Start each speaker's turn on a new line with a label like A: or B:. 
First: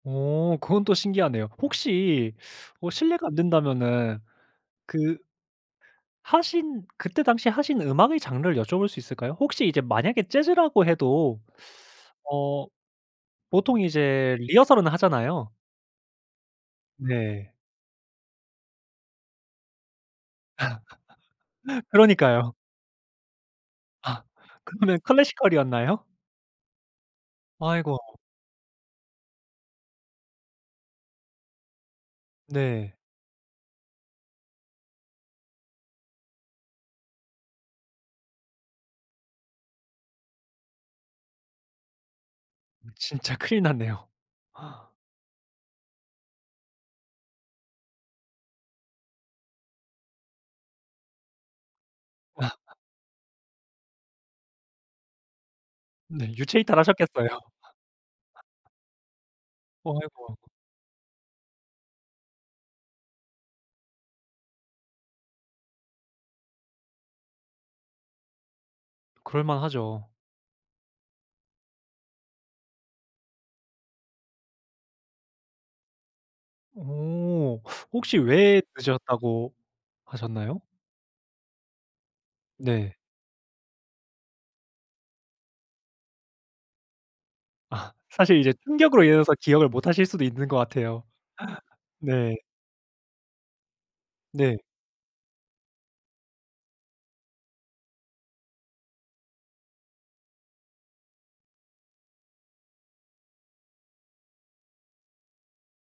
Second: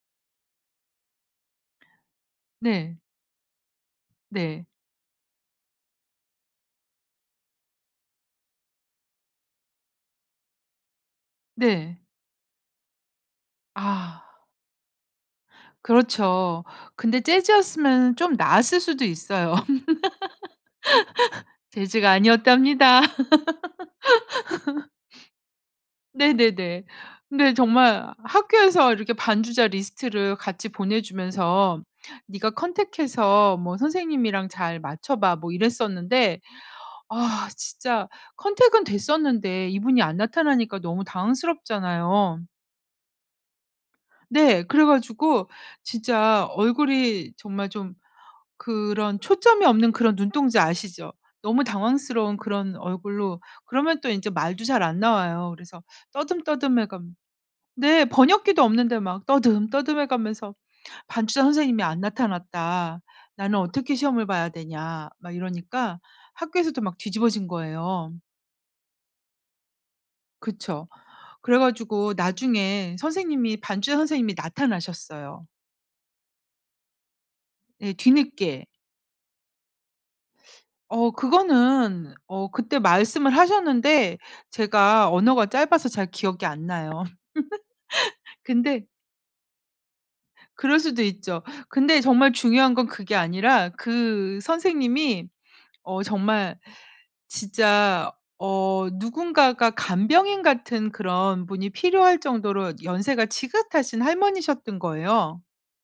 A: 어 그건 또 신기하네요. 혹시 어
B: 네.
A: 실례가 안 된다면은
B: 네.
A: 그 하신 그때 당시에 하신 음악의 장르를 여쭤볼 수 있을까요? 혹시 이제 만약에 재즈라고 해도
B: 네.
A: 어 보통
B: 아.
A: 이제 리허설은 하잖아요.
B: 그렇죠. 근데
A: 네.
B: 재즈였으면은 좀 나았을 수도 있어요. 재즈가
A: 그러니까요.
B: 아니었답니다.
A: 아. 그러면 classical이었나요?
B: 네네네. 근데
A: 아이고.
B: 정말 학교에서 이렇게 반주자 리스트를 같이 보내주면서 "네가
A: 네.
B: 컨택 해서 뭐 선생님이랑 잘 맞춰봐." 뭐 이랬었는데 아 진짜 컨택은 됐었는데 이분이 안 나타나니까 너무 당황스럽잖아요.
A: 진짜 큰일 났네요.
B: 네. 그래 가지고 진짜 얼굴이 정말 좀 그런 초점이 없는 그런 눈동자 아시죠? 너무 당황스러운 그런 얼굴로 그러면 또 인제 말도 잘 안 나와요. 그래서
A: 네. 유체이탈
B: 떠듬떠듬해가
A: 하셨겠어요.
B: 네. 번역기도 없는데 막
A: 어
B: 떠듬떠듬해
A: 아이고 아고.
B: 가면서 "반주자 선생님이 안 나타났다. 나는 어떻게 시험을 봐야 되냐." 막 이러니까 학교에서도 막 뒤집어진 거예요.
A: 그럴만 하죠.
B: 그쵸. 그래 가지고 나중에 선생님이 반주자 선생님이 나타나셨어요.
A: 어.
B: 예
A: 혹시 왜
B: 뒤늦게.
A: 늦었다고 하셨나요?
B: 어 그거는 어 그때
A: 네.
B: 말씀을 하셨는데 제가 언어가 짧아서 잘 기억이 안 나요.
A: 아. 사실 이제
B: 근데
A: 충격으로 인해서 기억을 못 하실 수도 있는 것
B: 그럴 수도
A: 같아요.
B: 있죠. 근데 정말
A: 네.
B: 중요한 건 그게 아니라 그
A: 네.
B: 선생님이 어 정말 진짜 어 누군가가 간병인 같은 그런 분이 필요할 정도로 연세가 지긋하신 할머니셨던 거예요.